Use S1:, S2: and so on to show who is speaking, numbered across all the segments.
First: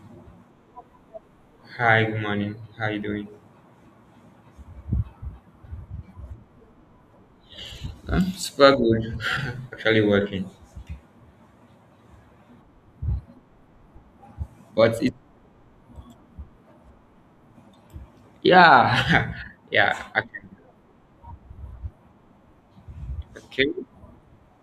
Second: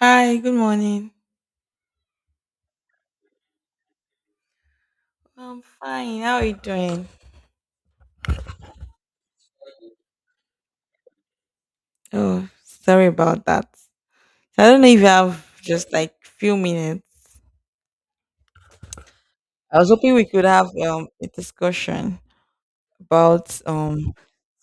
S1: Hi, good morning.
S2: Hi, good morning. How are you doing?
S1: I'm fine. How are you doing?
S2: Super good. Actually working,
S1: Oh, sorry about that. So I don't know if
S2: but
S1: you
S2: it,
S1: have just like few minutes.
S2: yeah,
S1: I was
S2: yeah.
S1: hoping we could have a discussion about
S2: Okay.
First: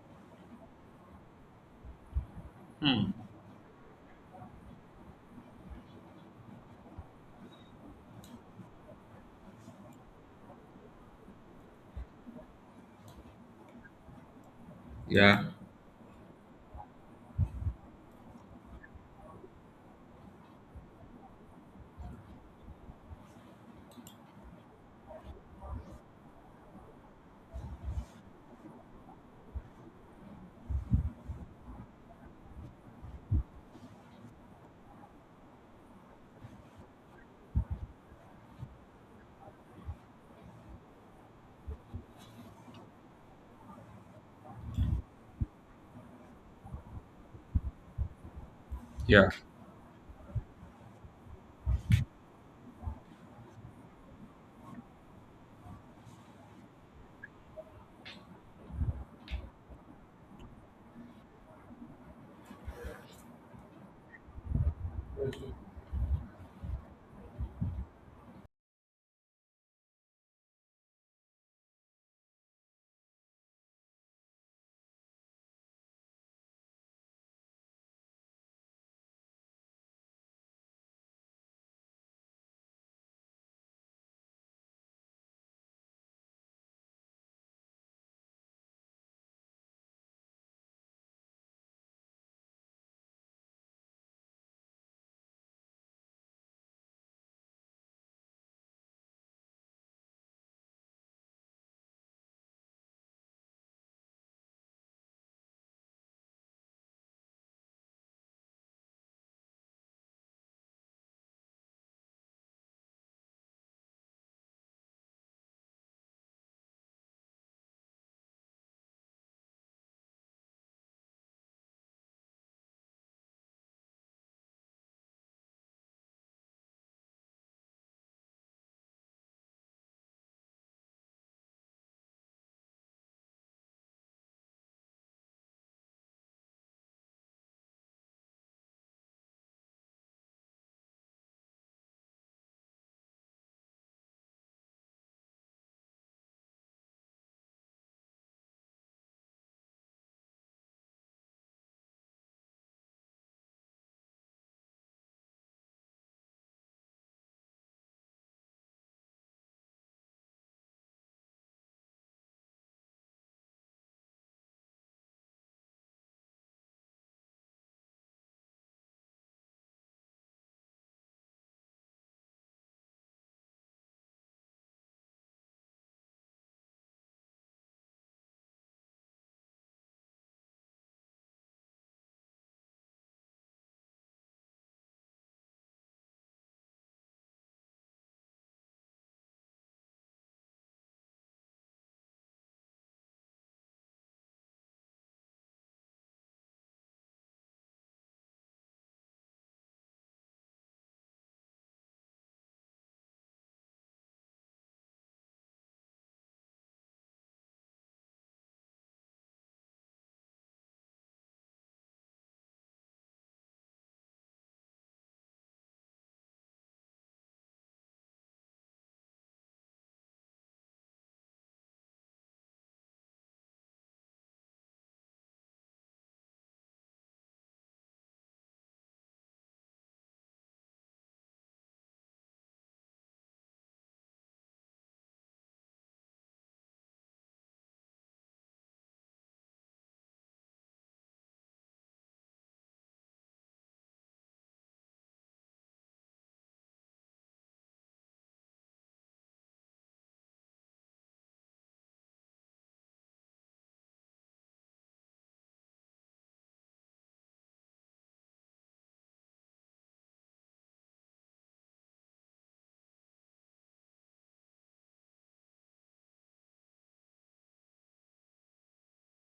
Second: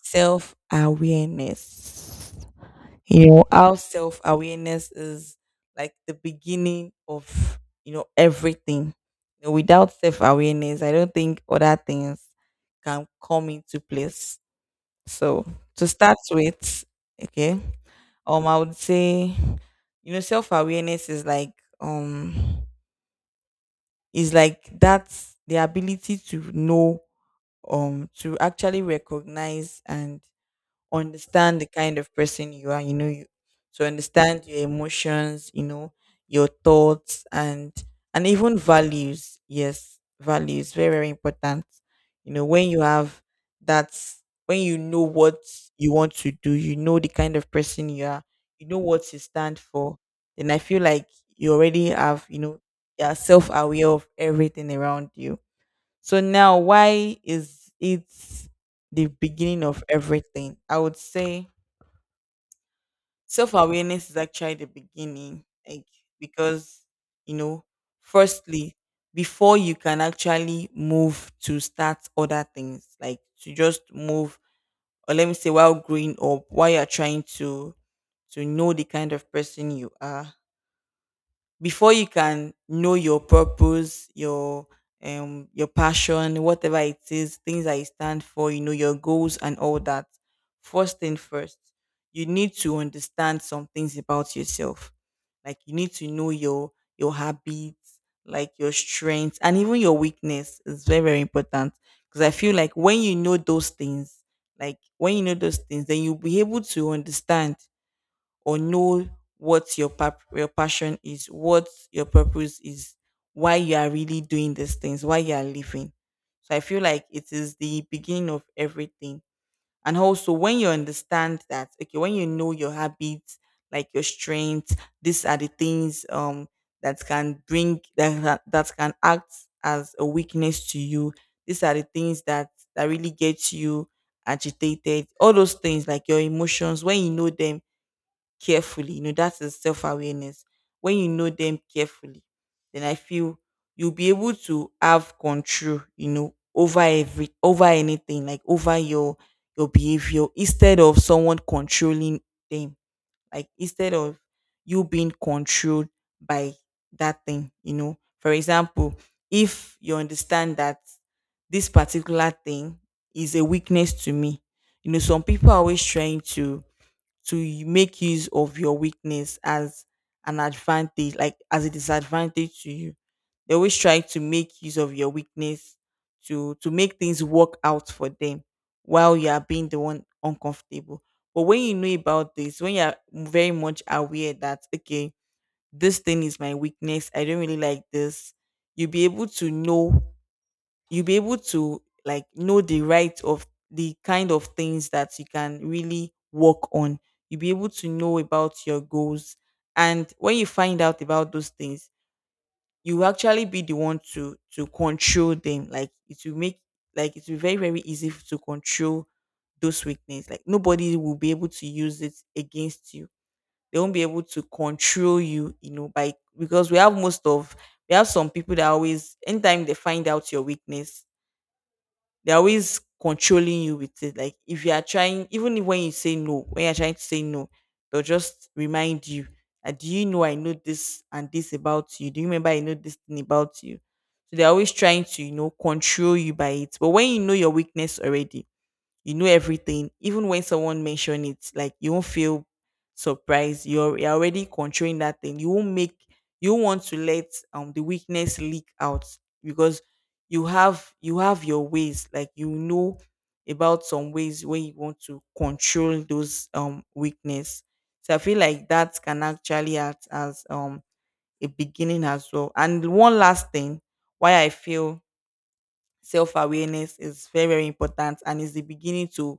S1: self-awareness.
S2: Hmm.
S1: You know, how self-awareness is like the beginning of, you know, everything. You know, without self-awareness, I don't think other things can come into place.
S2: Yeah,
S1: So, to start with, okay? I would say, you know, self-awareness is like, um is like, that's the ability to know, to actually recognize and understand the kind of person you are, you know, you to understand your emotions, you know, your thoughts and even values. Yes, values very very important. You know, when you have that, when you know what you want to do, you know the kind of person you are, you know what you
S2: yeah.
S1: stand for, then I feel like you already have, you know, you are self aware of everything around you. So now, why is it the beginning of everything? I would say self awareness is actually the beginning, like, because, you know, firstly, before you can actually move to start other things, like to just move, or let me say, while growing up, while you're trying to know the kind of person you are, before you can know your purpose, your passion, whatever it is, things that you stand for, you know, your goals and all that. First thing first, you need to understand some things about yourself. Like you need to know your habits, like your strengths and even your weakness is very, very important. Because I feel like when you know those things, like when you know those things, then you'll be able to understand or know what your your passion is, what your purpose is, why you are really doing these things, why you are living. So I feel like it is the beginning of everything. And also when you understand that, okay, when you know your habits, like your strengths, these are the things that can bring that can act as a weakness to you. These are the things that really get you agitated. All those things like your emotions, when you know them, carefully. You know, that is self awareness. When you know them carefully, then I feel you'll be able to have control, you know, over every, over anything, like over your behavior instead of someone controlling them. Like instead of you being controlled by that thing, you know. For example, if you understand that this particular thing is a weakness to me, you know, some people are always trying to make use of your weakness as an advantage, like as a disadvantage to you. They always try to make use of your weakness to make things work out for them while you are being the one uncomfortable. But when you know about this, when you are very much aware that, okay, this thing is my weakness, I don't really like this, you'll be able to know, you'll be able to like know the right of the kind of things that you can really work on. You'll be able to know about your goals. And when you find out about those things, you will actually be the one to control them. Like it will make, like it will be very, very easy to control those weakness. Like nobody will be able to use it against you. They won't be able to control you, you know, by, because we have most of, we have some people that always anytime they find out your weakness, they're always controlling you with it. Like if you are trying, even if when you say no, when you're trying to say no, they'll just remind you that, do you know I know this and this about you? Do you remember I know this thing about you? So they're always trying to, you know, control you by it. But when you know your weakness already, you know everything. Even when someone mention it, like, you won't feel surprised, you're already controlling that thing. You won't make, you won't want to let the weakness leak out, because you have, you have your ways, like you know about some ways where you want to control those weakness. So I feel like that can actually act as a beginning as well. And one last thing, why I feel self-awareness is very very important and is the beginning to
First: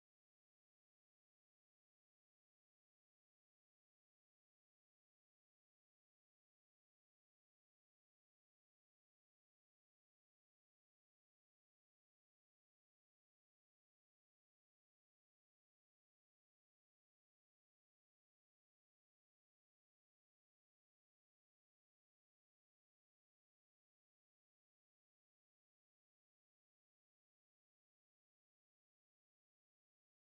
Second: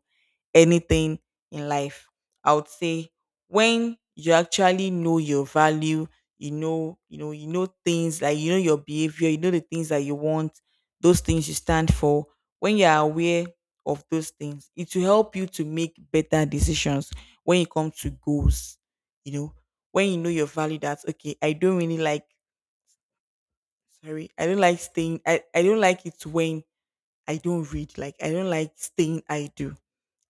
S1: anything in life. I would say when you actually know your value, you know, you know, you know things like, you know your behavior, you know the things that you want, those things you stand for. When you are aware of those things, it will help you to make better decisions when it comes to goals. You know, when you know your value, that's okay. I don't really like. Sorry, I don't like staying. I don't like it when I don't read. Like I don't like staying idle.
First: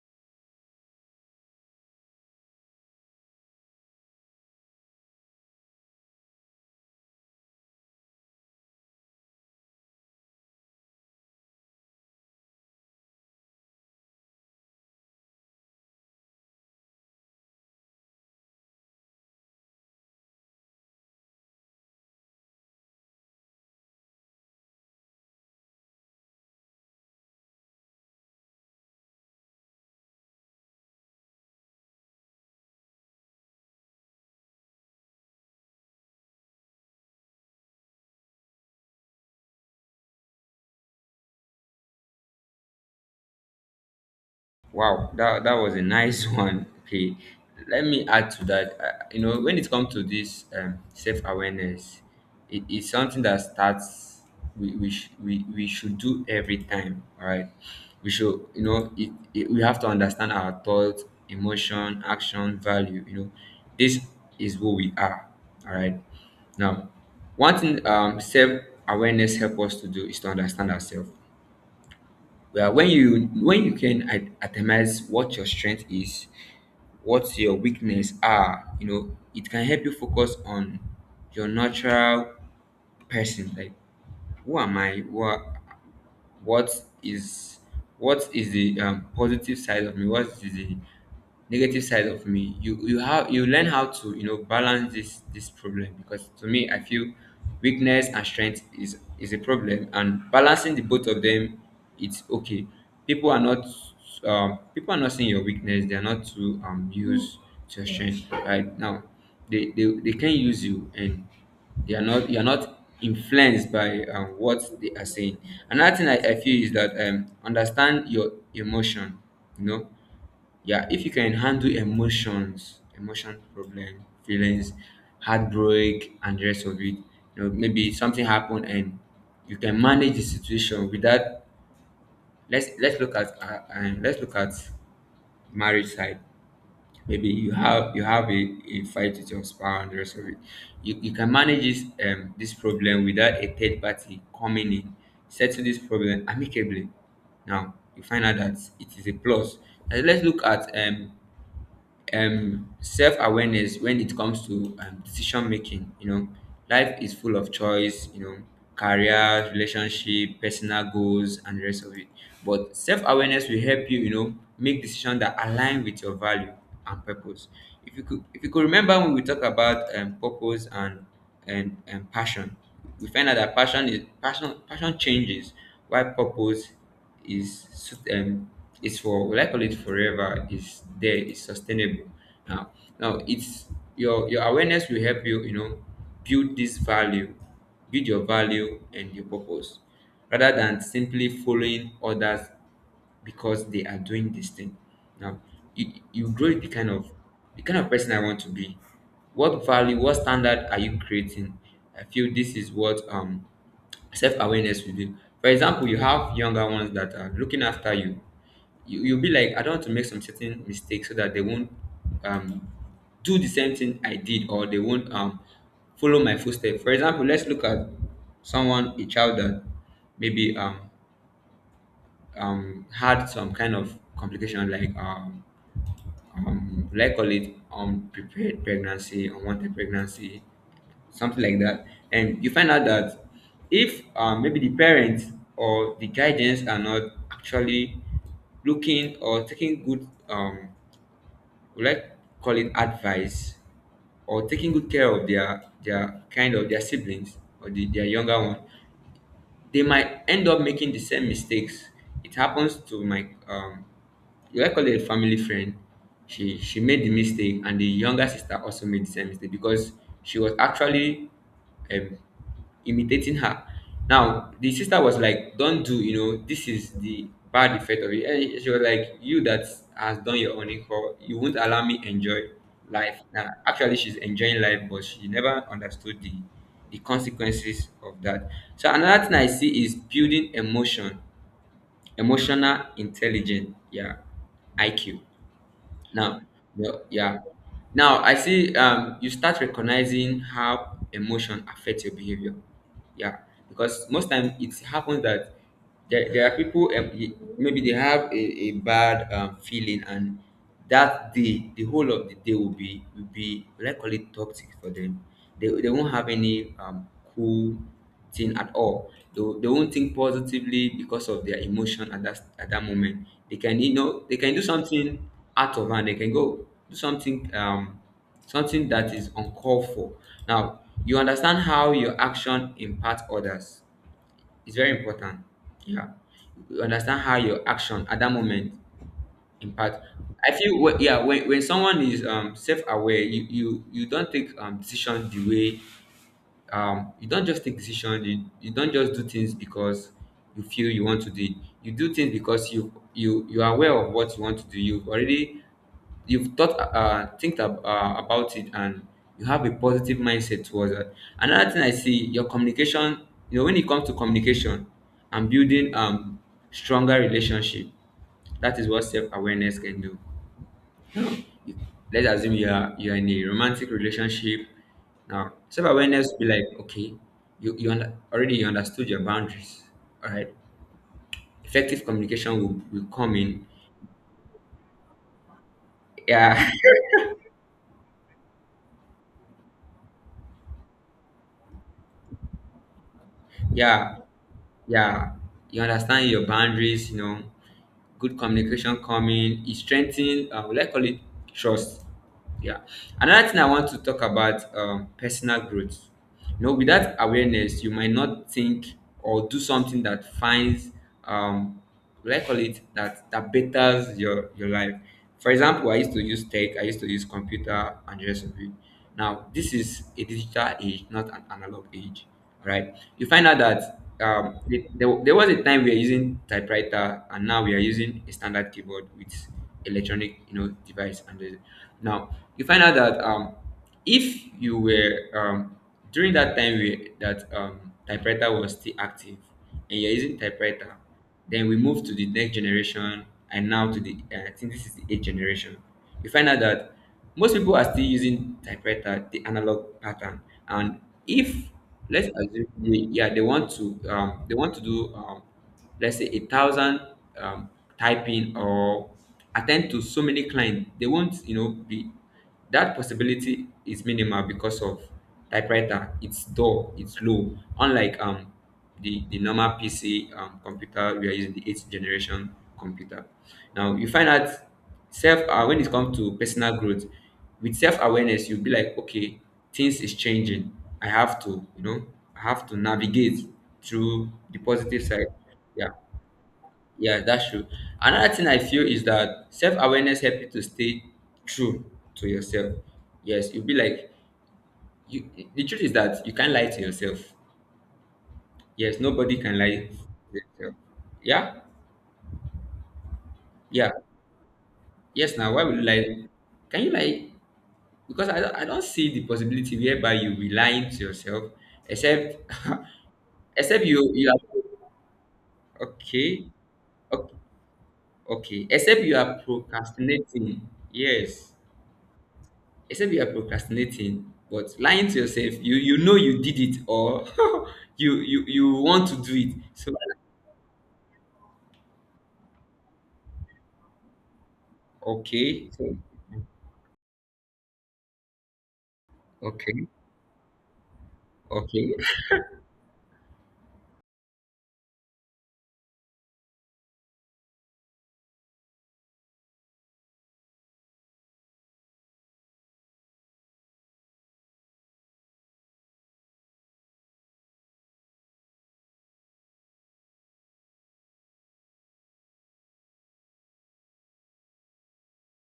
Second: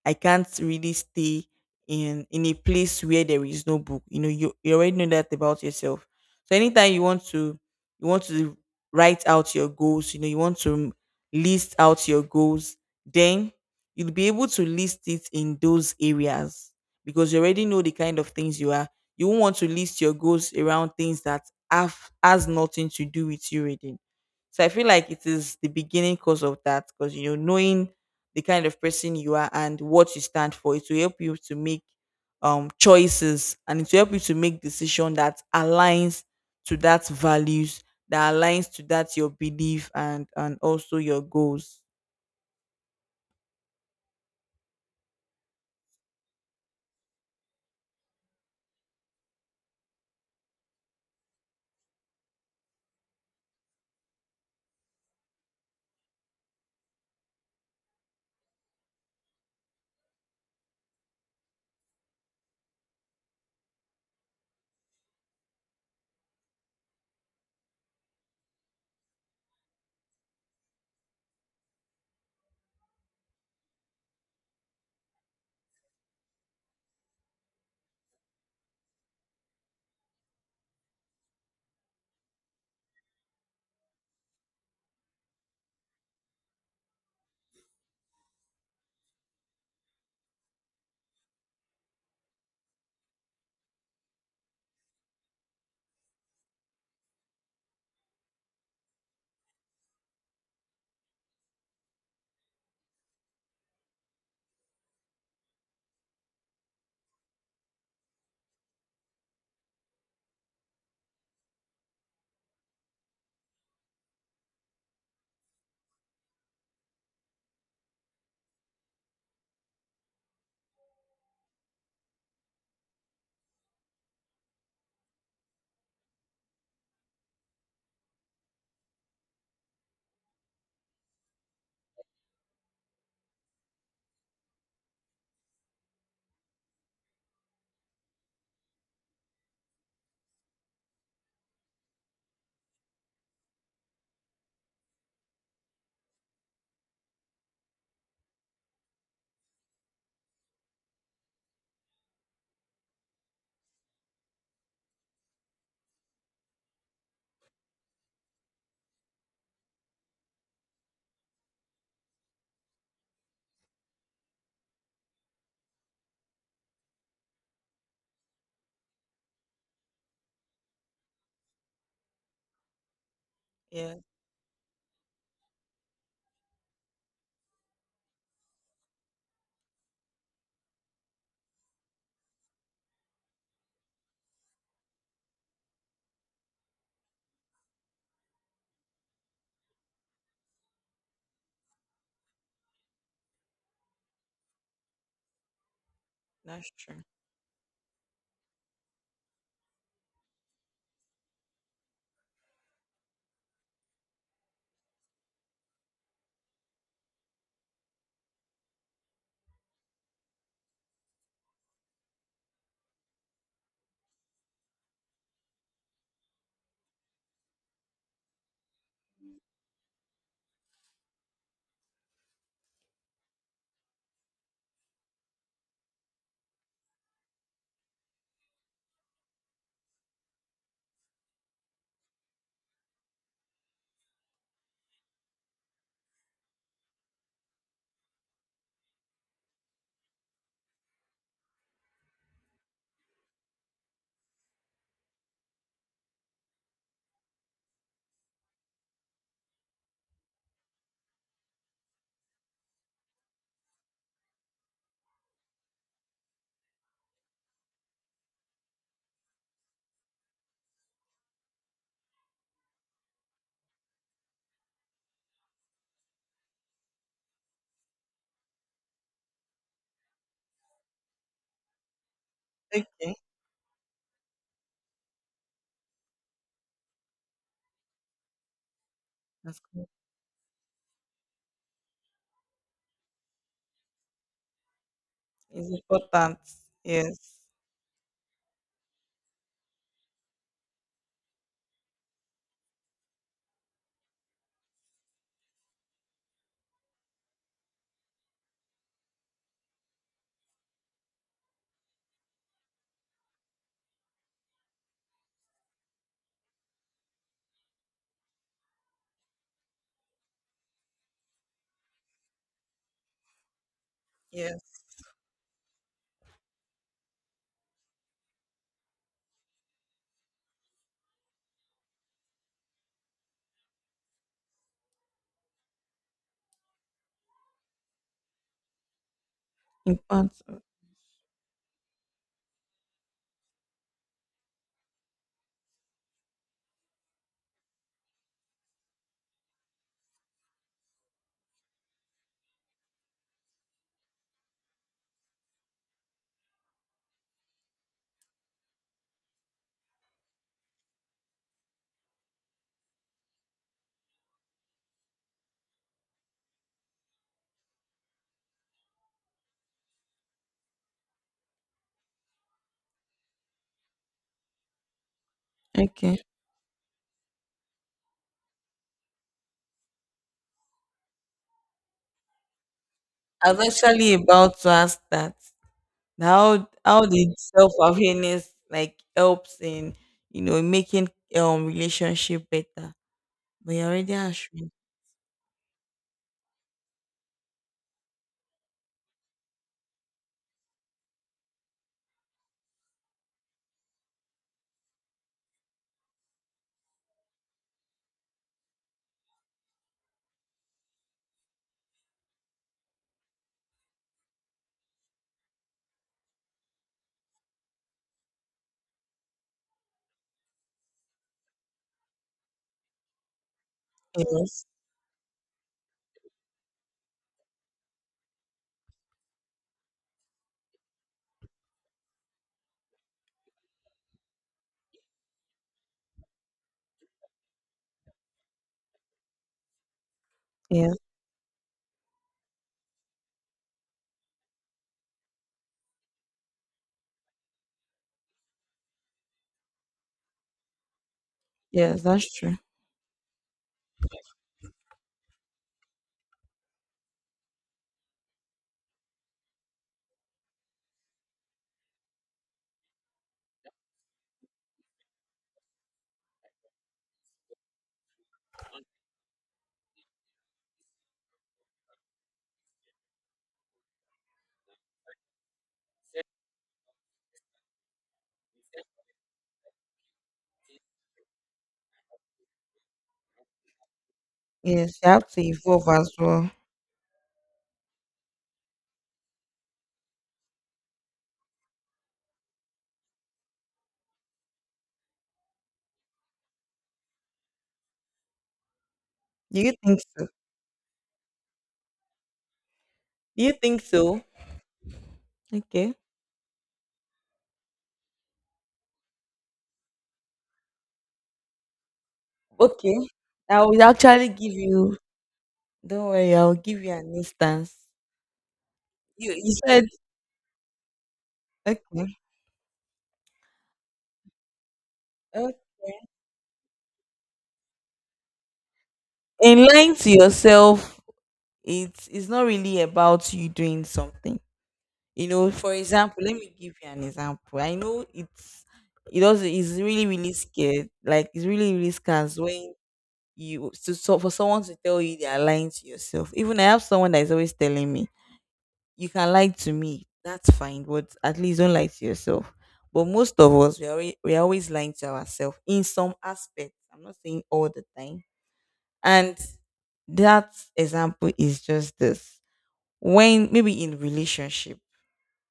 S1: I can't really stay in a place where there is no book. You know, you already know that about yourself. So anytime you want to, you want to write out your goals, you know, you want to list out your goals, then you'll be able to list it in those areas because you already know the kind of things you are. You won't want to list your goals around things that have, has nothing to do with you already. So I feel like it is the beginning cause of that, because, you know, knowing the kind of person you are and what you stand for, it will help you to make choices, and it will help you to make decision that aligns to that values, that aligns to that your belief and also your goals.
S2: Wow, that was a nice one. Okay, let me add to that. You know, when it comes to this self awareness, it is something that starts. We, sh- we should do every time. All right, we should you know we have to understand our thoughts, emotion, action, value. You know, this is who we are. All right. Now, one thing self awareness help us to do is to understand ourselves. Well, when you can itemize what your strength is, what your weakness are, you know, it can help you focus on your natural person. Like, who am I? What is what is the positive side of me? What is the negative side of me? You have, you learn how to you know balance this problem, because to me, I feel weakness and strength is a problem, and balancing the both of them, it's okay. people are not People are not seeing your weakness. They are not to use to your strength right now. They can use you, and they are not, you are not influenced by what they are saying. Another thing I feel is that understand your emotion, you know. Yeah, if you can handle emotions, emotion problem, feelings, heartbreak and the rest of it. You know, maybe something happened, and you can manage the situation without- let's look at and let's look at marriage side. Maybe you have, a fight with your spouse and the rest of it. You can manage this this problem without a third party coming in, settle this problem amicably. Now you find out that it is a plus. And let's look at self-awareness when it comes to decision making, you know. Life is full of choice, you know, career, relationship, personal goals and the rest of it. But self-awareness will help you, you know, make decisions that align with your value and purpose. If you could remember when we talk about purpose and passion, we find out that passion
S1: Yeah,
S2: is passion, passion changes, while purpose is it's for, will I call it forever, is there, is sustainable. now Now it's your awareness will help you, you know, build this value, build your value and your purpose, rather than simply following others because they are doing this thing. Now, you grow the
S1: that's
S2: kind
S1: true.
S2: of person I want to be. What value, what standard are you creating? I feel this is what self awareness will do. For example, you have younger ones that are looking after you. You'll be like, I don't want to make some certain mistakes so that they won't um do the same thing I did, or they won't follow my footsteps. For example, let's look at someone, a child that maybe had some kind of complication like will I call it unprepared pregnancy, unwanted pregnancy, something like that. And you find out that if maybe the parents or the guardians are not actually looking or taking good, would I call it advice, or taking good care of their kind of their siblings, or their younger one, they might end up making the same mistakes. It happens to my you, I call it a family friend. She made the mistake, and the younger sister also made the same mistake because she was actually um, imitating her. Now the sister was like, "Don't do, you know, this is the bad effect of it." And she was like, "You that has done your own equal, you won't allow me enjoy
S1: Okay,
S2: life." Now actually, she's enjoying life, but she never understood the consequences of that. So another thing I
S1: that's
S2: see
S1: cool.
S2: is building emotional intelligence, yeah, IQ.
S1: It's important.
S2: Now, yeah, yeah.
S1: Yes,
S2: Now I see, you start recognizing how emotion affect your behavior. Yeah, because most time it happens that there are people, maybe they have a bad feeling, and that day the whole of the day will be, let's call it toxic for them. They won't have any cool thing at all. They won't think positively because of their emotion at that moment. They can, you know, they can do
S1: yes,
S2: something out of hand. They can go do something, something that is uncalled for. Now you understand how your action impacts others. It's very important. Yeah, you understand how your action at that moment impact.
S1: important.
S2: I feel yeah, when someone is self aware, you don't take decision the way, you don't just take decisions, you don't just do things because you feel you want to do it. You do things because you are aware of what you want to do, you've already, you've thought, think about it, and you have a positive mindset towards it. Another thing I see, your communication, you know. When it comes to communication and building stronger relationship, that is what self-awareness can do. Let's assume you are, in a romantic relationship. Now
S1: Okay.
S2: self-awareness will be like, okay, already you understood your boundaries, all right, effective communication will come
S1: I
S2: in.
S1: was actually about to ask that.
S2: Yeah.
S1: How did self awareness like helps in, you know, making relationship better? But you're already
S2: Yeah,
S1: answering.
S2: yeah. You understand your boundaries, you know, good communication coming. It strengthens, let's call it trust. Yeah. Another thing I want to talk about, personal growth. You know, without awareness, you might not think or do something that finds, um, let's call it that betters your life. For example, I used to use tech, I used to use computer and the rest of it. Now, this is a digital age, not an analog age, right? You find out that
S1: Yes,
S2: there, was a time we are using typewriter, and now we are using a standard keyboard with electronic, you know, device. Now you find out that if you were during that time we, that typewriter was still active, and you're using
S1: yes,
S2: typewriter. Then we move to the next generation, and now to the I think this is the eighth generation. You find out that most people are still using typewriter, the analog pattern, and if
S1: yes,
S2: let's
S1: that's true.
S2: assume they, yeah, they want to do, let's say a thousand um, typing or attend to so many clients, they won't, you know, be- that possibility is minimal because of typewriter, it's dull, it's low, unlike the, normal PC, computer, we are using the eighth generation computer. Now you find out, self, when it comes to personal growth, with self-awareness, you'll be like, okay, things is changing. I have to, you know, I have to navigate through the
S1: Yes,
S2: positive
S1: you
S2: side.
S1: have to
S2: Yeah.
S1: evolve as well.
S2: Yeah, that's true. Another thing I feel is that self awareness helps you to stay true to yourself. Yes, you'll be like you. The truth is that you can't lie to yourself. Yes, nobody can
S1: Do you
S2: lie to
S1: think so?
S2: yourself. Yeah,
S1: Do you think
S2: yeah.
S1: so?
S2: Yes, now why would you
S1: Okay.
S2: lie? Can you lie? Because I don't see the possibility whereby you be lying to yourself, except-
S1: Okay. I will
S2: except
S1: actually
S2: you are-
S1: give you, don't worry,
S2: okay,
S1: I'll give you an
S2: okay,
S1: instance.
S2: okay. Except you
S1: You
S2: are
S1: you said
S2: procrastinating. Yes.
S1: okay.
S2: Except you are procrastinating, but lying to yourself, you
S1: Okay.
S2: know you did it, or you want to do it,
S1: In
S2: so
S1: lying to yourself, it's not really about you doing something. You know,
S2: okay,
S1: for
S2: so
S1: example, let me give you an example. I know it's, it does, it's
S2: okay,
S1: really really scared, like it's really really
S2: okay.
S1: scares when you, to, so for someone to tell you they are lying to yourself, even I have someone that is always telling me, you can lie to me, that's fine, but at least don't lie to yourself. But most of us, we are, we are always lying to ourselves in some aspects. I'm not saying all the time. And that example is just this: when maybe in relationship,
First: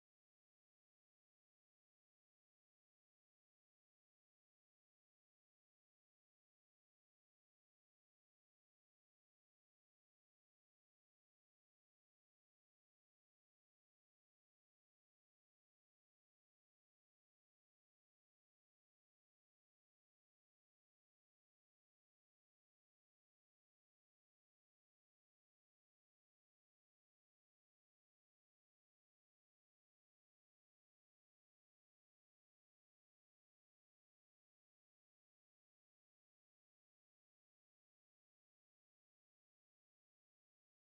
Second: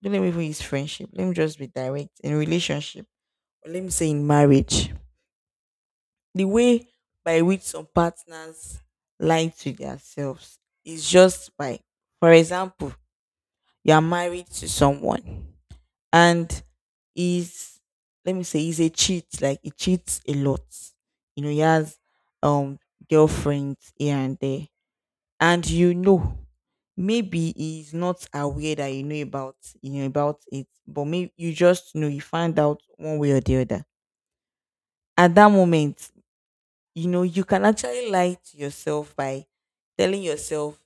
S1: don't let me even use friendship. Let me just be direct in relationship, or let me say in marriage. The way by which some partners lie to themselves is just by, for example, you are married to someone, and is, let me say he's a cheat, like he cheats a lot. You know, he has um girlfriends here and there, and, you know, maybe he's not aware that you know about, you know about it, but maybe you just know, you find out one way or the other. At that moment, you know, you can actually lie to yourself by telling yourself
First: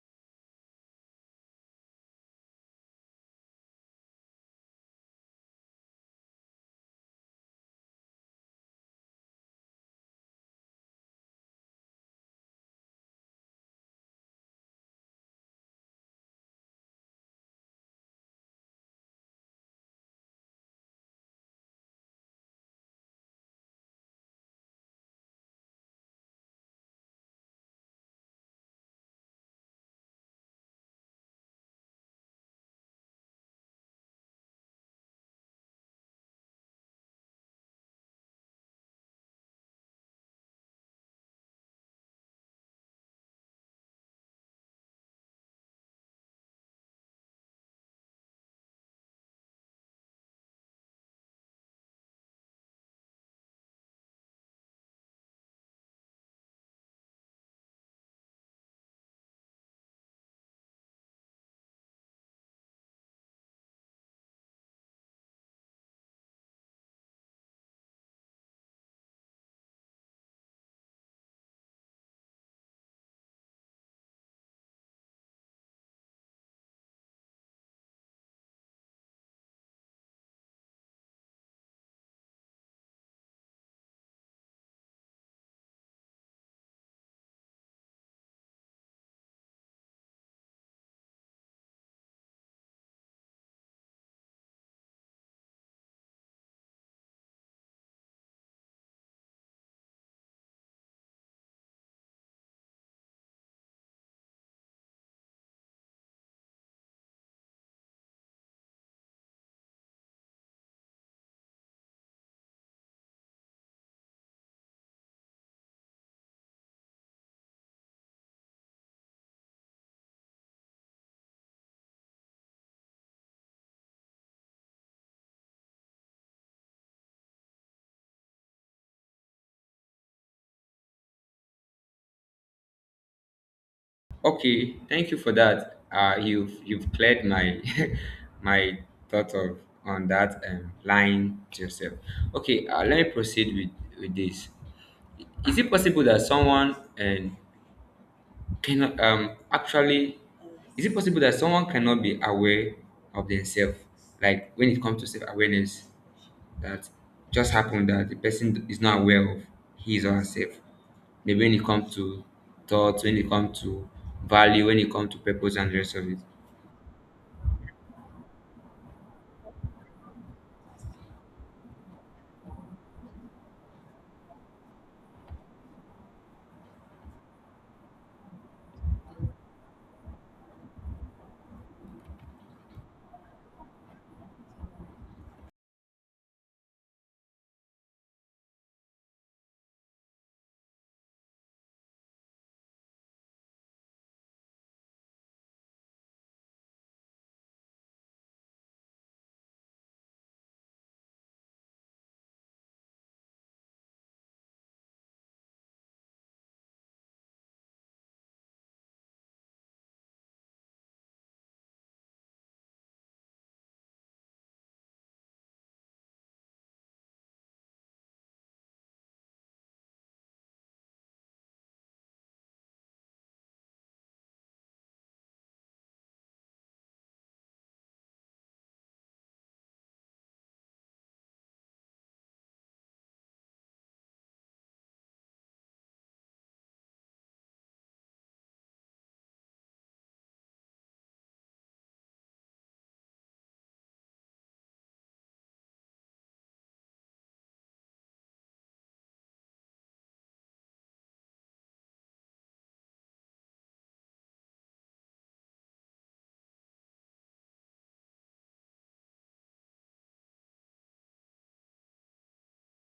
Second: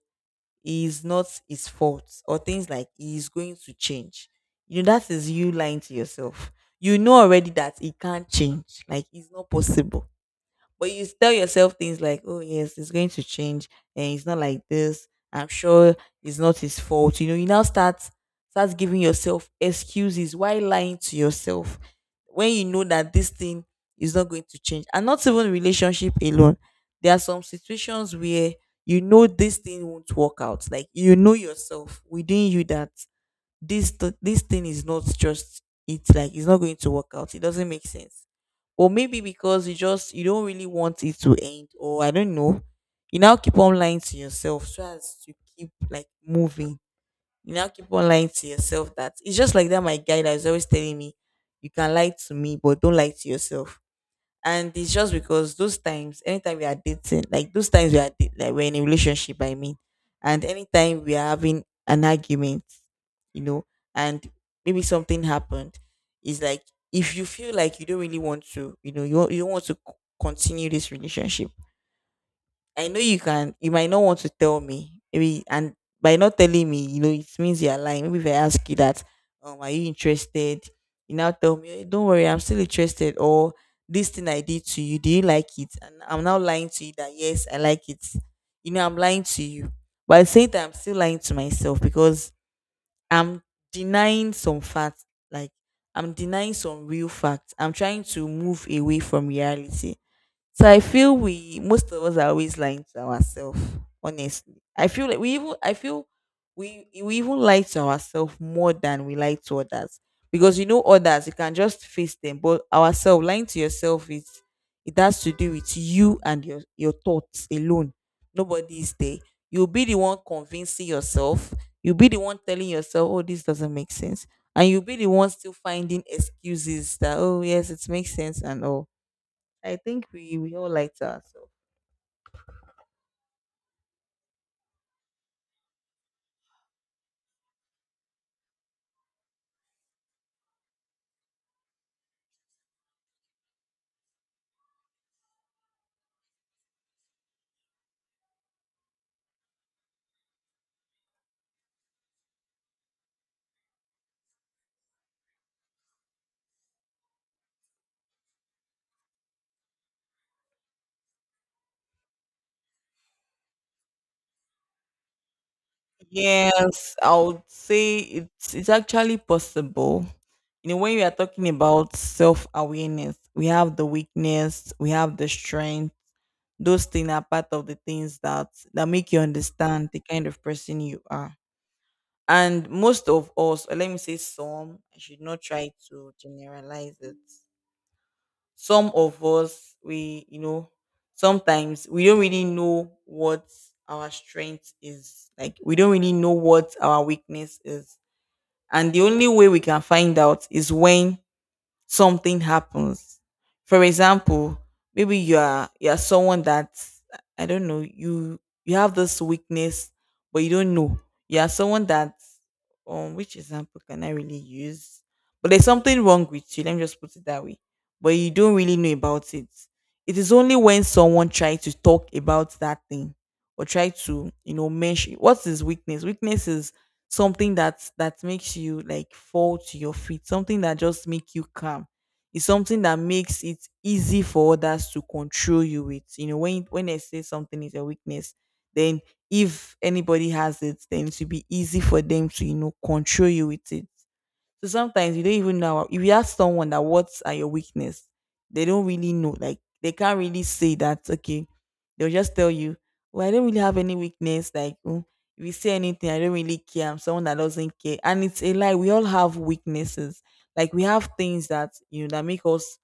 S1: it's not his fault, or things like he's going to change. You know, that is you lying to yourself. You know already that it can't change, like it's not possible, but you tell yourself things like, oh, yes, it's going to change. And it's not like this. I'm sure it's not his fault. You know, you now start, start giving yourself excuses while lying to yourself when you know that this thing is not going to change. And not even relationship alone. There are some situations where you know this thing won't work out. Like you know yourself within you that this thing is not just it's like it's not going to work out. It doesn't make sense, or maybe because you don't really want it to end, or I don't know, you now keep on lying to yourself so as to keep like moving. You now keep on lying to yourself that it's just like that. My guy that is always telling me, you can lie to me but don't lie to yourself. And it's just because those times, anytime we are dating, like those times we are date, like we're in a relationship, I mean, and anytime we are having an argument, you know and maybe something happened, it's like, if you feel like you don't really want to, you don't want to continue this relationship, I know you can, you might not want to tell me. Maybe, and by not telling me, you know, it means you're lying. Maybe if I ask you that, are you interested? You now tell me, "Eh, don't worry, I'm still interested." Or this thing I did to you, do you like it? And I'm now lying to you that yes, I like it. You know, I'm lying to you. But at the same time, I'm still lying to myself because I'm denying some facts. Like, I'm denying some real facts. I'm trying to move away from reality. So I feel we, most of us are always lying to ourselves, honestly. I feel like we, even I feel we even lie to ourselves more than we lie to others. Because, you know, others, you can just face them. But ourselves, lying to yourself is, it has to do with you and your thoughts alone. Nobody is there. You'll be the one convincing yourself. You'll be the one telling yourself, oh, this doesn't make sense. And you'll be the one still finding excuses that, oh yes, it makes sense and all. I think we all lie to ourselves.
S2: Okay, thank you for that. You've, cleared my my thought of, on that, lying to yourself. Okay, let me proceed with this. Is it possible that someone, and, can, actually, is it possible that someone cannot be aware of themselves? Like when it comes to self awareness, that just happened that the person is not aware of his or herself. Maybe when it comes to thoughts, when it comes to value, when it comes to purpose and the rest of it.
S1: Yes, I would say it's actually possible. You know, when we are talking about self awareness, we have the weakness, we have the strength. Those things are part of the things that make you understand the kind of person you are. And most of us, or let me say some, I should not try to generalize it. Some of us, we, you know, sometimes we don't really know what our strength is, like we don't really know what our weakness is, and the only way we can find out is when something happens. For example, maybe you are someone that, I don't know, you have this weakness, but you don't know. You are someone that, which example can I really use? But there's something wrong with you, let me just put it that way. But you don't really know about it. It is only when someone tries to talk about that thing, or try to, you know, mention what is weakness. Weakness is something that makes you like fall to your feet, something that just make you calm. It's something that makes it easy for others to control you with. You know, when they say something is a weakness, then if anybody has it, then it should be easy for them to, you know, control you with it. So sometimes you don't even know. If you ask someone that, what are your weakness, they don't really know. Like they can't really say that. Okay, they'll just tell you, "Well, I don't really have any weakness. Like, mm, if you say anything, I don't really care. I'm someone that doesn't care." And it's a lie. We all have weaknesses. Like we have things that, you know, that make us,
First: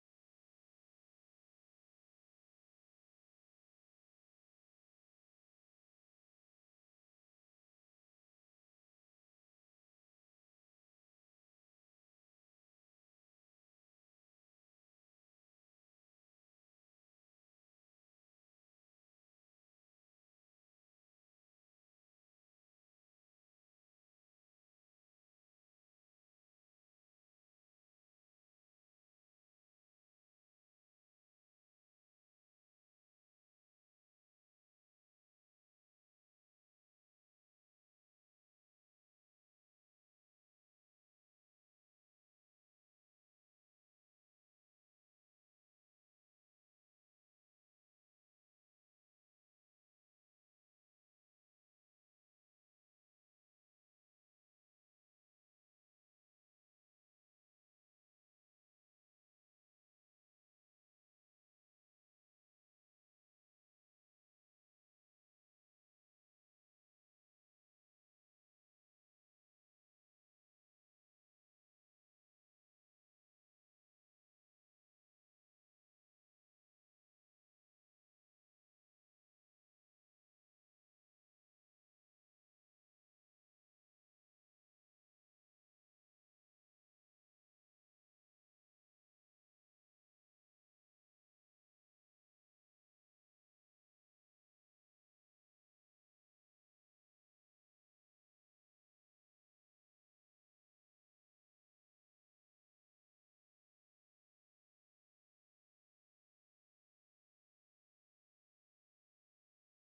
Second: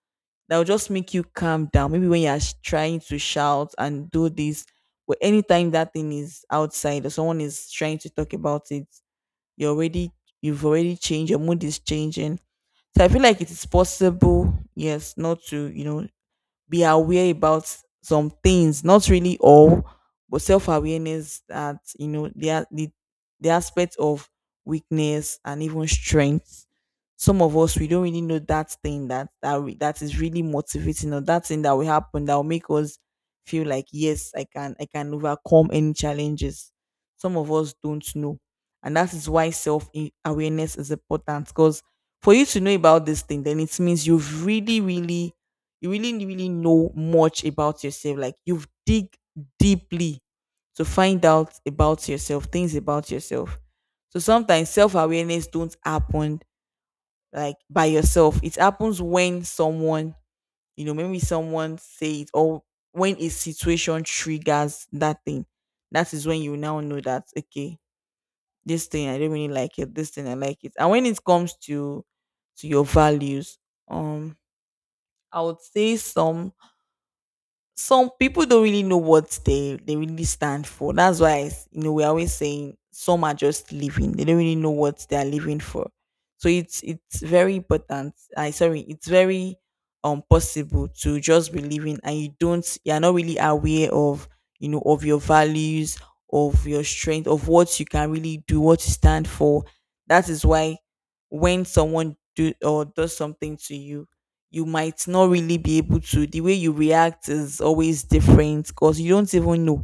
S1: that will just make you calm down. Maybe when you are trying to shout and do this, but anytime that thing is outside or someone is trying to talk about it, you're already, you've already changed, your mood is changing. So I feel like it is possible, yes, not to, you know, be aware about some things, not really all, but self awareness, that you know the the aspect of weakness and even strength. Some of us, we don't really know that thing that is really motivating, or that thing that will happen that will make us feel like yes, I can overcome any challenges. Some of us don't know, and that is why self awareness is important, because for you to know about this thing, then it means you've really really, you really really know much about yourself, like you've dig deeply to find out about yourself, things about yourself. So sometimes self-awareness don't happen like by yourself, it happens when someone, you know, maybe someone say it, or when a situation triggers that thing, that is when you now know that okay, this thing I don't really like it, this thing I like it. And when it comes to your values, um I would say some people don't really know what they really stand for. That's why it's, you know we're always saying some are just living. They don't really know what they are living for. So it's very important. I, sorry, it's very possible to just be living and you don't you're not really aware of, you know, of your values, of your strength, of what you can really do, what you stand for. That is why when someone do or does something to you, you might not really be able to, the way you react is always different, because you don't even know.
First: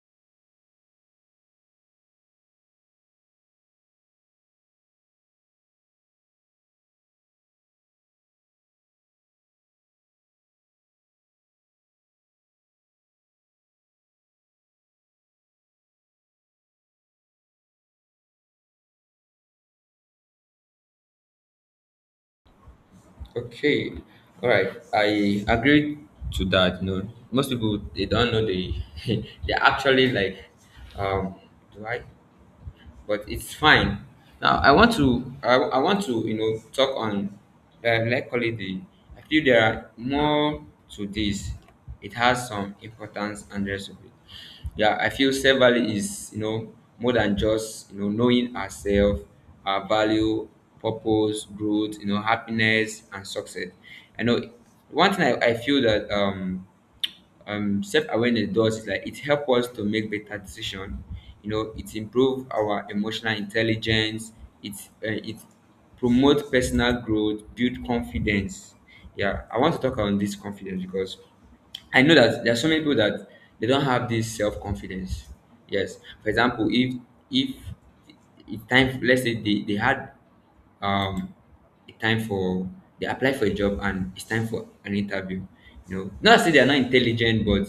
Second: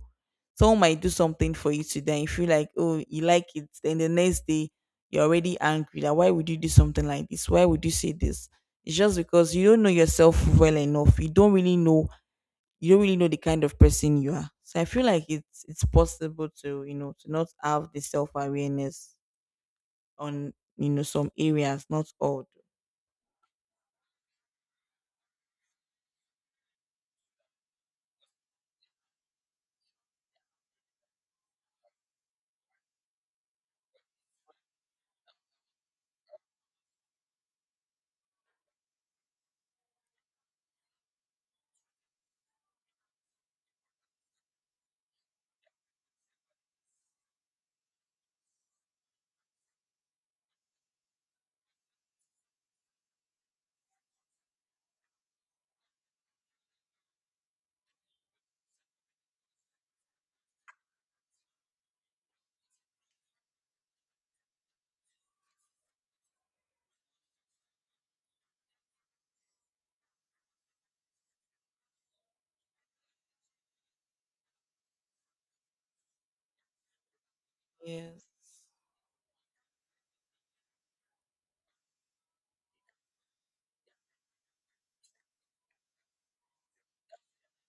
S1: Someone might do something for you today and you feel like oh, you like it, then the next day you're already angry that, why would you do something like this, why would you say this. It's just because you don't know yourself well enough, you don't really know, you don't really know the kind of person you are. So I feel like it's possible to, you know, to not have the self-awareness on, you know, some areas, not all.
S2: Okay, all right. I agree to that. You know, most people they don't know, they they actually like- Um, do I? But it's fine. Now I want to, I want to, you know, talk on, like, call it the- I feel there are more to this. It has some importance and rest of it. Yeah, I feel self value is, you know, more than just, you know, knowing ourselves, our value, purpose, growth, you know, happiness and success. I know one thing I feel that self-awareness does is like it helps us to make better decision, you know, it improve our emotional intelligence, it it promote personal growth, build confidence. Yeah, I want to talk on this confidence because I know that there are so many people that they don't have this self confidence. Yes. For example, if
S1: Yes.
S2: if time, let's say they had um a time for they apply for a job and it's time for an interview. You know, not say they are not intelligent, but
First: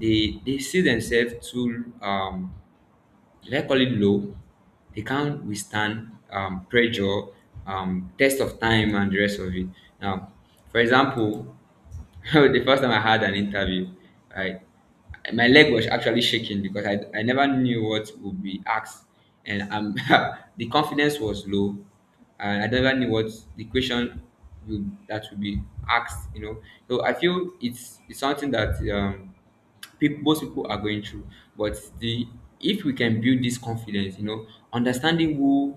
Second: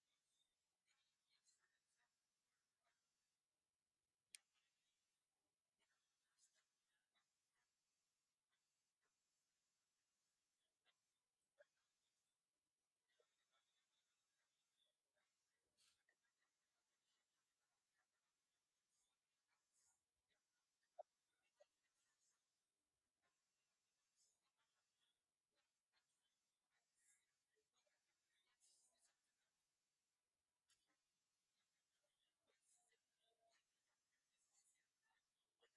S2: they see themselves too, should I call it low? They can't withstand pressure, test of time, and the rest of it. Now, for example, the first time I had an interview, I, my leg was actually shaking because I never knew what would be asked, and the confidence was low. And I never knew what the question will, that would be asked, So I feel it's something that people most people are going through, but the if we can build this confidence, you know, understanding who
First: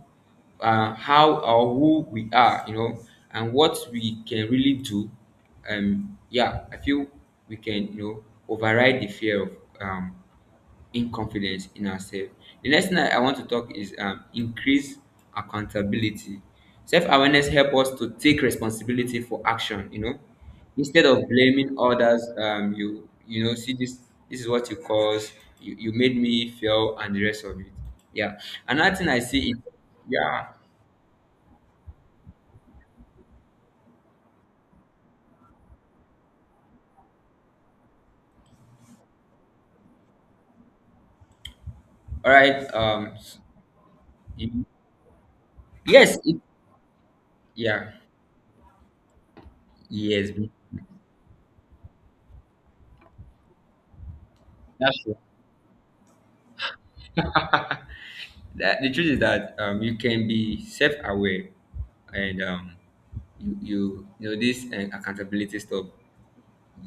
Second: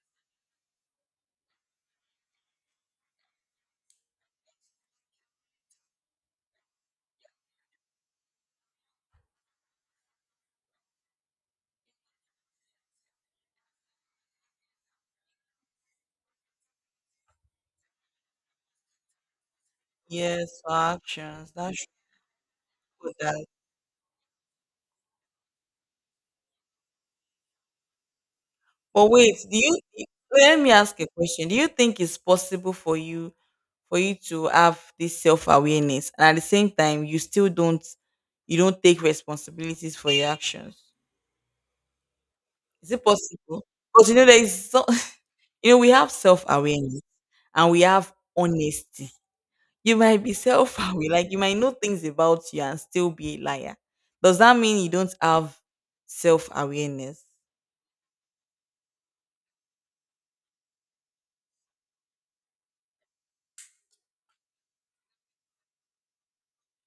S2: how or who we are, you know, and what we can really do. Yeah, I feel we can, you know, override the fear of um in confidence in ourselves. The next thing I want to talk is increase accountability. Self-awareness help us to take responsibility for action. You know,
S1: Yes, for
S2: instead of
S1: actions that
S2: blaming others, you
S1: people
S2: you
S1: that,
S2: know see this, this is what you caused. You made me fail and the rest of it. Yeah. Another thing
S1: but
S2: I
S1: wait,
S2: see
S1: do
S2: is
S1: you,
S2: yeah.
S1: let me ask a question. Do you think it's possible for you, for you to have this self-awareness and at the same time you still don't, you don't take responsibilities for your actions?
S2: All right.
S1: Is it possible? Because you know there is so, you know we have
S2: Yes. It,
S1: self-awareness and we
S2: yeah.
S1: have honesty. You might
S2: Yes.
S1: be self-aware, like you might know things about you and still be a liar. Does that mean you
S2: That's
S1: don't
S2: true.
S1: have self-awareness?
S2: The truth is that, you can be self-aware and, you know this and accountability stuff,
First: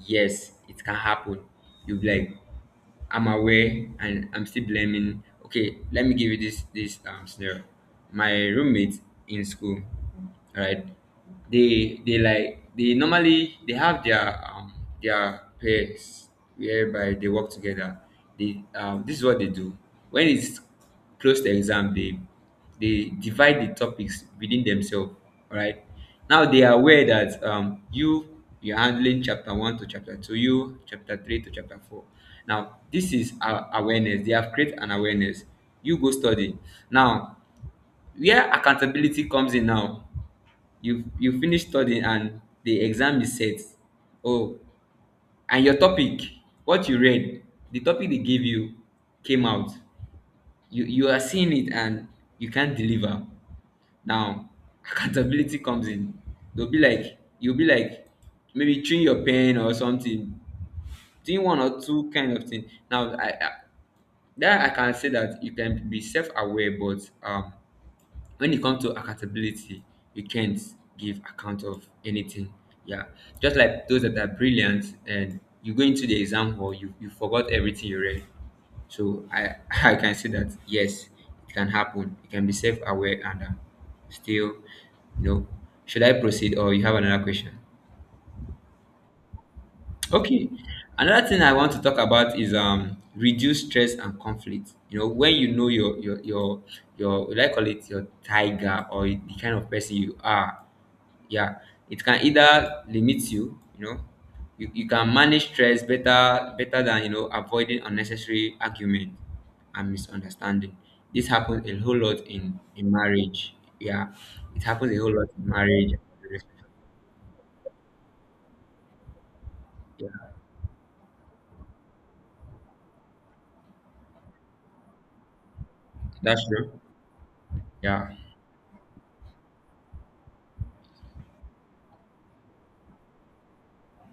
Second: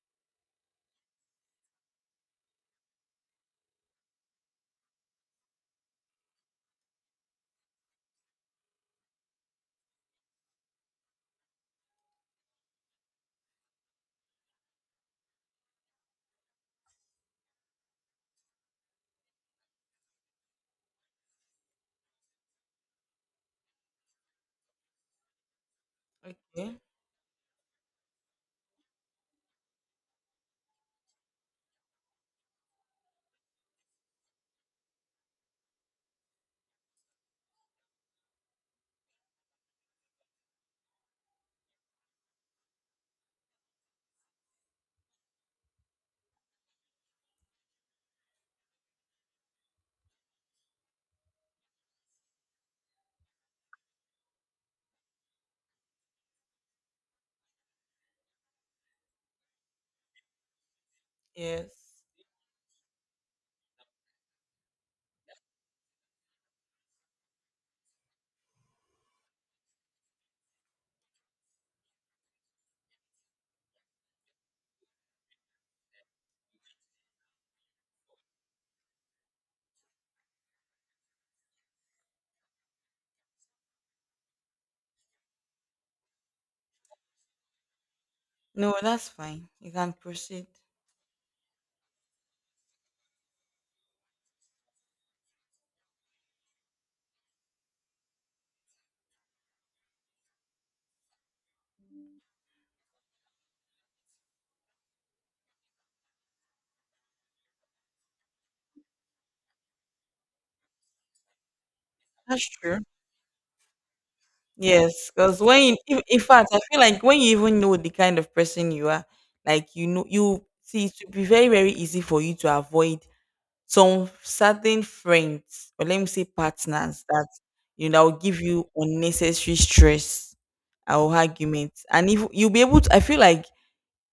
S2: yes, it can happen. You'll be like, I'm aware and I'm still blaming. Okay, let me give you this scenario. My roommates in school, right? They like they normally they have their pairs whereby they work together. They, um, this is what they do. When it's close to exam, they divide the topics within themselves, all right. Now they are
S1: Okay.
S2: aware that, um, you, you're handling chapter one to chapter two, you chapter three to chapter four. Now this is our awareness, they have created an awareness, you go study. Now, where accountability comes in, now you finish studying and the exam is set. Oh, and your topic, what you read, the topic they gave you, came out. You are seeing it and you can't deliver. Now, accountability comes in. They'll be like, you'll be like, maybe chewing your pen or something, doing one
S1: Yes.
S2: or two kind of thing. Now, I that I can say that you can be self-aware, but, when it comes to accountability, you can't give account of anything. Yeah, just like those that are brilliant and you go into the exam hall, you forgot everything you read. So I I can say that yes, it can happen. You can be self aware and, still, you know. Should I proceed or you have another question?
S1: No, that's fine. You can proceed.
S2: Okay. Another thing I want to talk about is reduce stress and conflict. You know, when you know your what do I call it, your tiger or the kind of person you are, yeah, it can either limit you, you know, you can manage stress better than, you know, avoiding unnecessary argument and misunderstanding. This happens a whole lot
S1: That's
S2: in
S1: true.
S2: marriage. Yeah, it happens a
S1: Yes,
S2: whole lot
S1: because
S2: in
S1: when you,
S2: marriage.
S1: in fact, I feel like when you even know the kind of person you are, like you know,
S2: Yeah,
S1: you see, it would be very, very easy for you to avoid some certain friends, or let me say
S2: that's true.
S1: partners that you know
S2: Yeah.
S1: will give you unnecessary stress or arguments, and if you'll be able to, I feel like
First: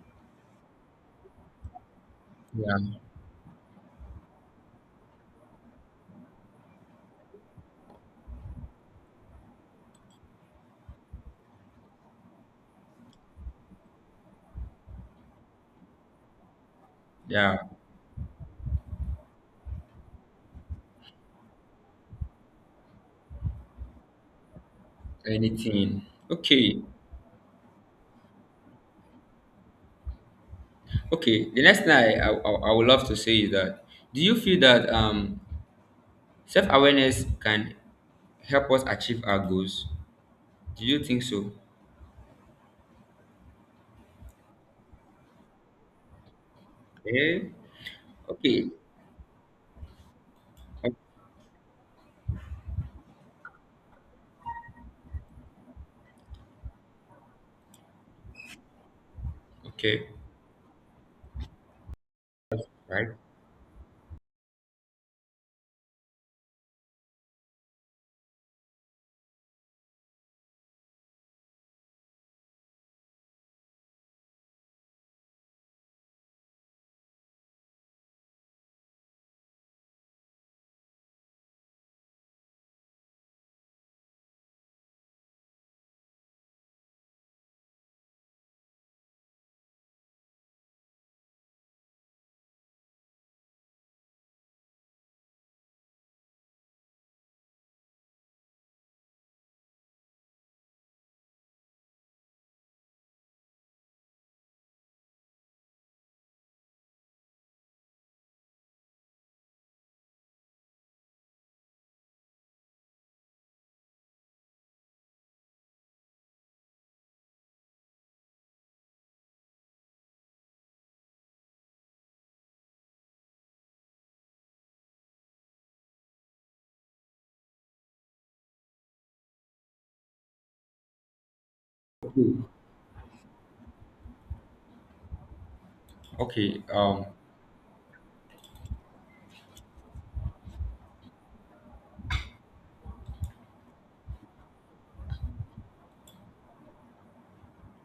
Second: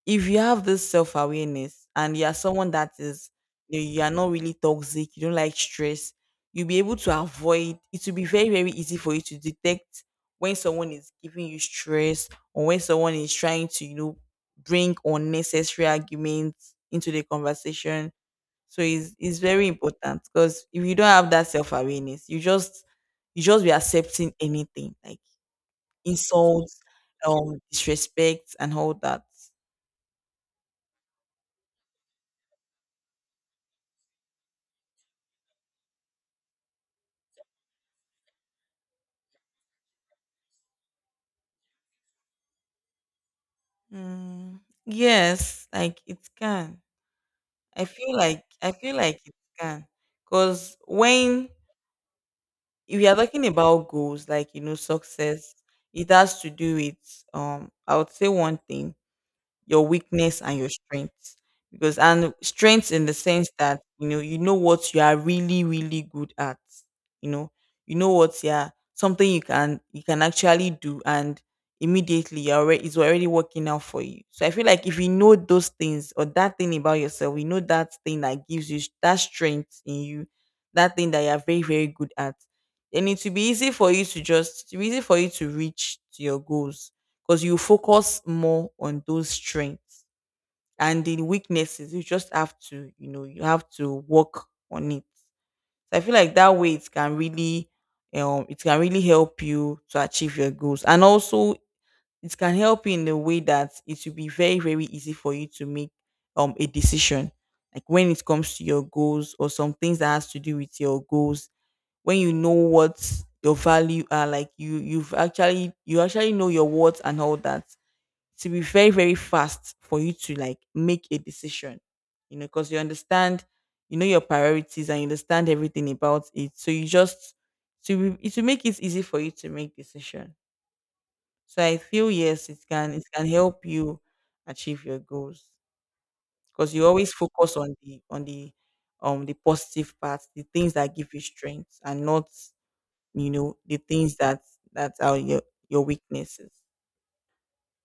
S1: if you have this self awareness and you are someone that
S2: Yeah.
S1: is, you know, you are not really toxic, you don't like stress, you'll be able to avoid, it will be very, very easy for you to detect when someone is giving you stress, or when someone is trying to, you know, bring unnecessary arguments into the
S2: Yeah.
S1: conversation. So it's very important, because if you don't have that self awareness, you just, you just be accepting anything like
S2: Anything.
S1: insults,
S2: Okay.
S1: disrespect and all that.
S2: Okay, the next thing I would love to say is that, do you feel that, um, self-awareness can help us achieve our goals? Do you think so?
S1: Mm, yes, like it can.
S2: Yeah.
S1: I feel like
S2: Okay.
S1: I feel like it can. Because
S2: O-
S1: when we are talking about goals, like you know, success, it has to do with, I would say one thing, your
S2: Okay.
S1: weakness and your strengths. Because, and strengths in
S2: Right.
S1: the sense that you know, you know what you are really really good at, you know, you know what, yeah, something you can actually do, and immediately you're already, it's already working out for you. So I feel like if you know those things or that thing about yourself, you know that thing that gives you that strength in you, that thing that you're very very good at, then it will be easy for you to just, it will be easy for you to reach to your goals, because you focus more on those strengths. And the weaknesses, you just have to, you know, you have to work on it. So I feel like that way, it can really, it can really help you to achieve your goals. And also, it can help you in a way that it will be very very easy for you to make a decision. Like when it comes to your goals or some things that has to do with your goals, when you know what your value are, like you, you've actually, you actually know your worth and all that, to be very very fast for you to like make a decision, you know, because you understand, you know your priorities and you understand everything about it. So you just to be, to make it easy for you to make decision. So I feel yes, it can, it can help you achieve your goals,
S2: Okay.
S1: because you always focus on the the positive parts, the things that give you strength, and not, you know, the things that that are your weaknesses.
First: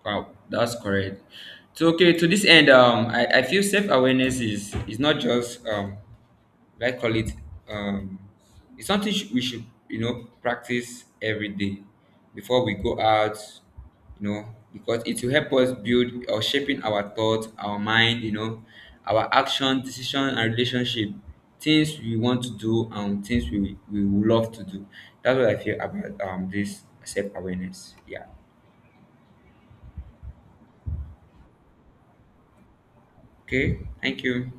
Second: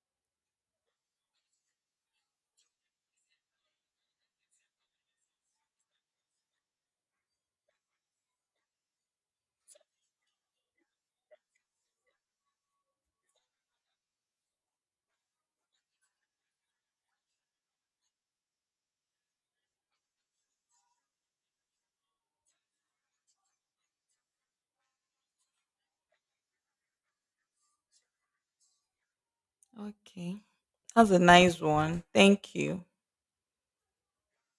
S2: Wow. That's correct. So okay. To this end, I feel self awareness is not just, um, I call it, um, it's something we should, you know, practice every day before we go out, you know, because it will help us build or shaping our thoughts, our mind, you know, our action decision and relationship, things we want to do and things we would love to do. That's what I feel about, um, this self-awareness. Yeah.
S1: Okay. That's a nice one, thank you.
S2: Okay, thank you.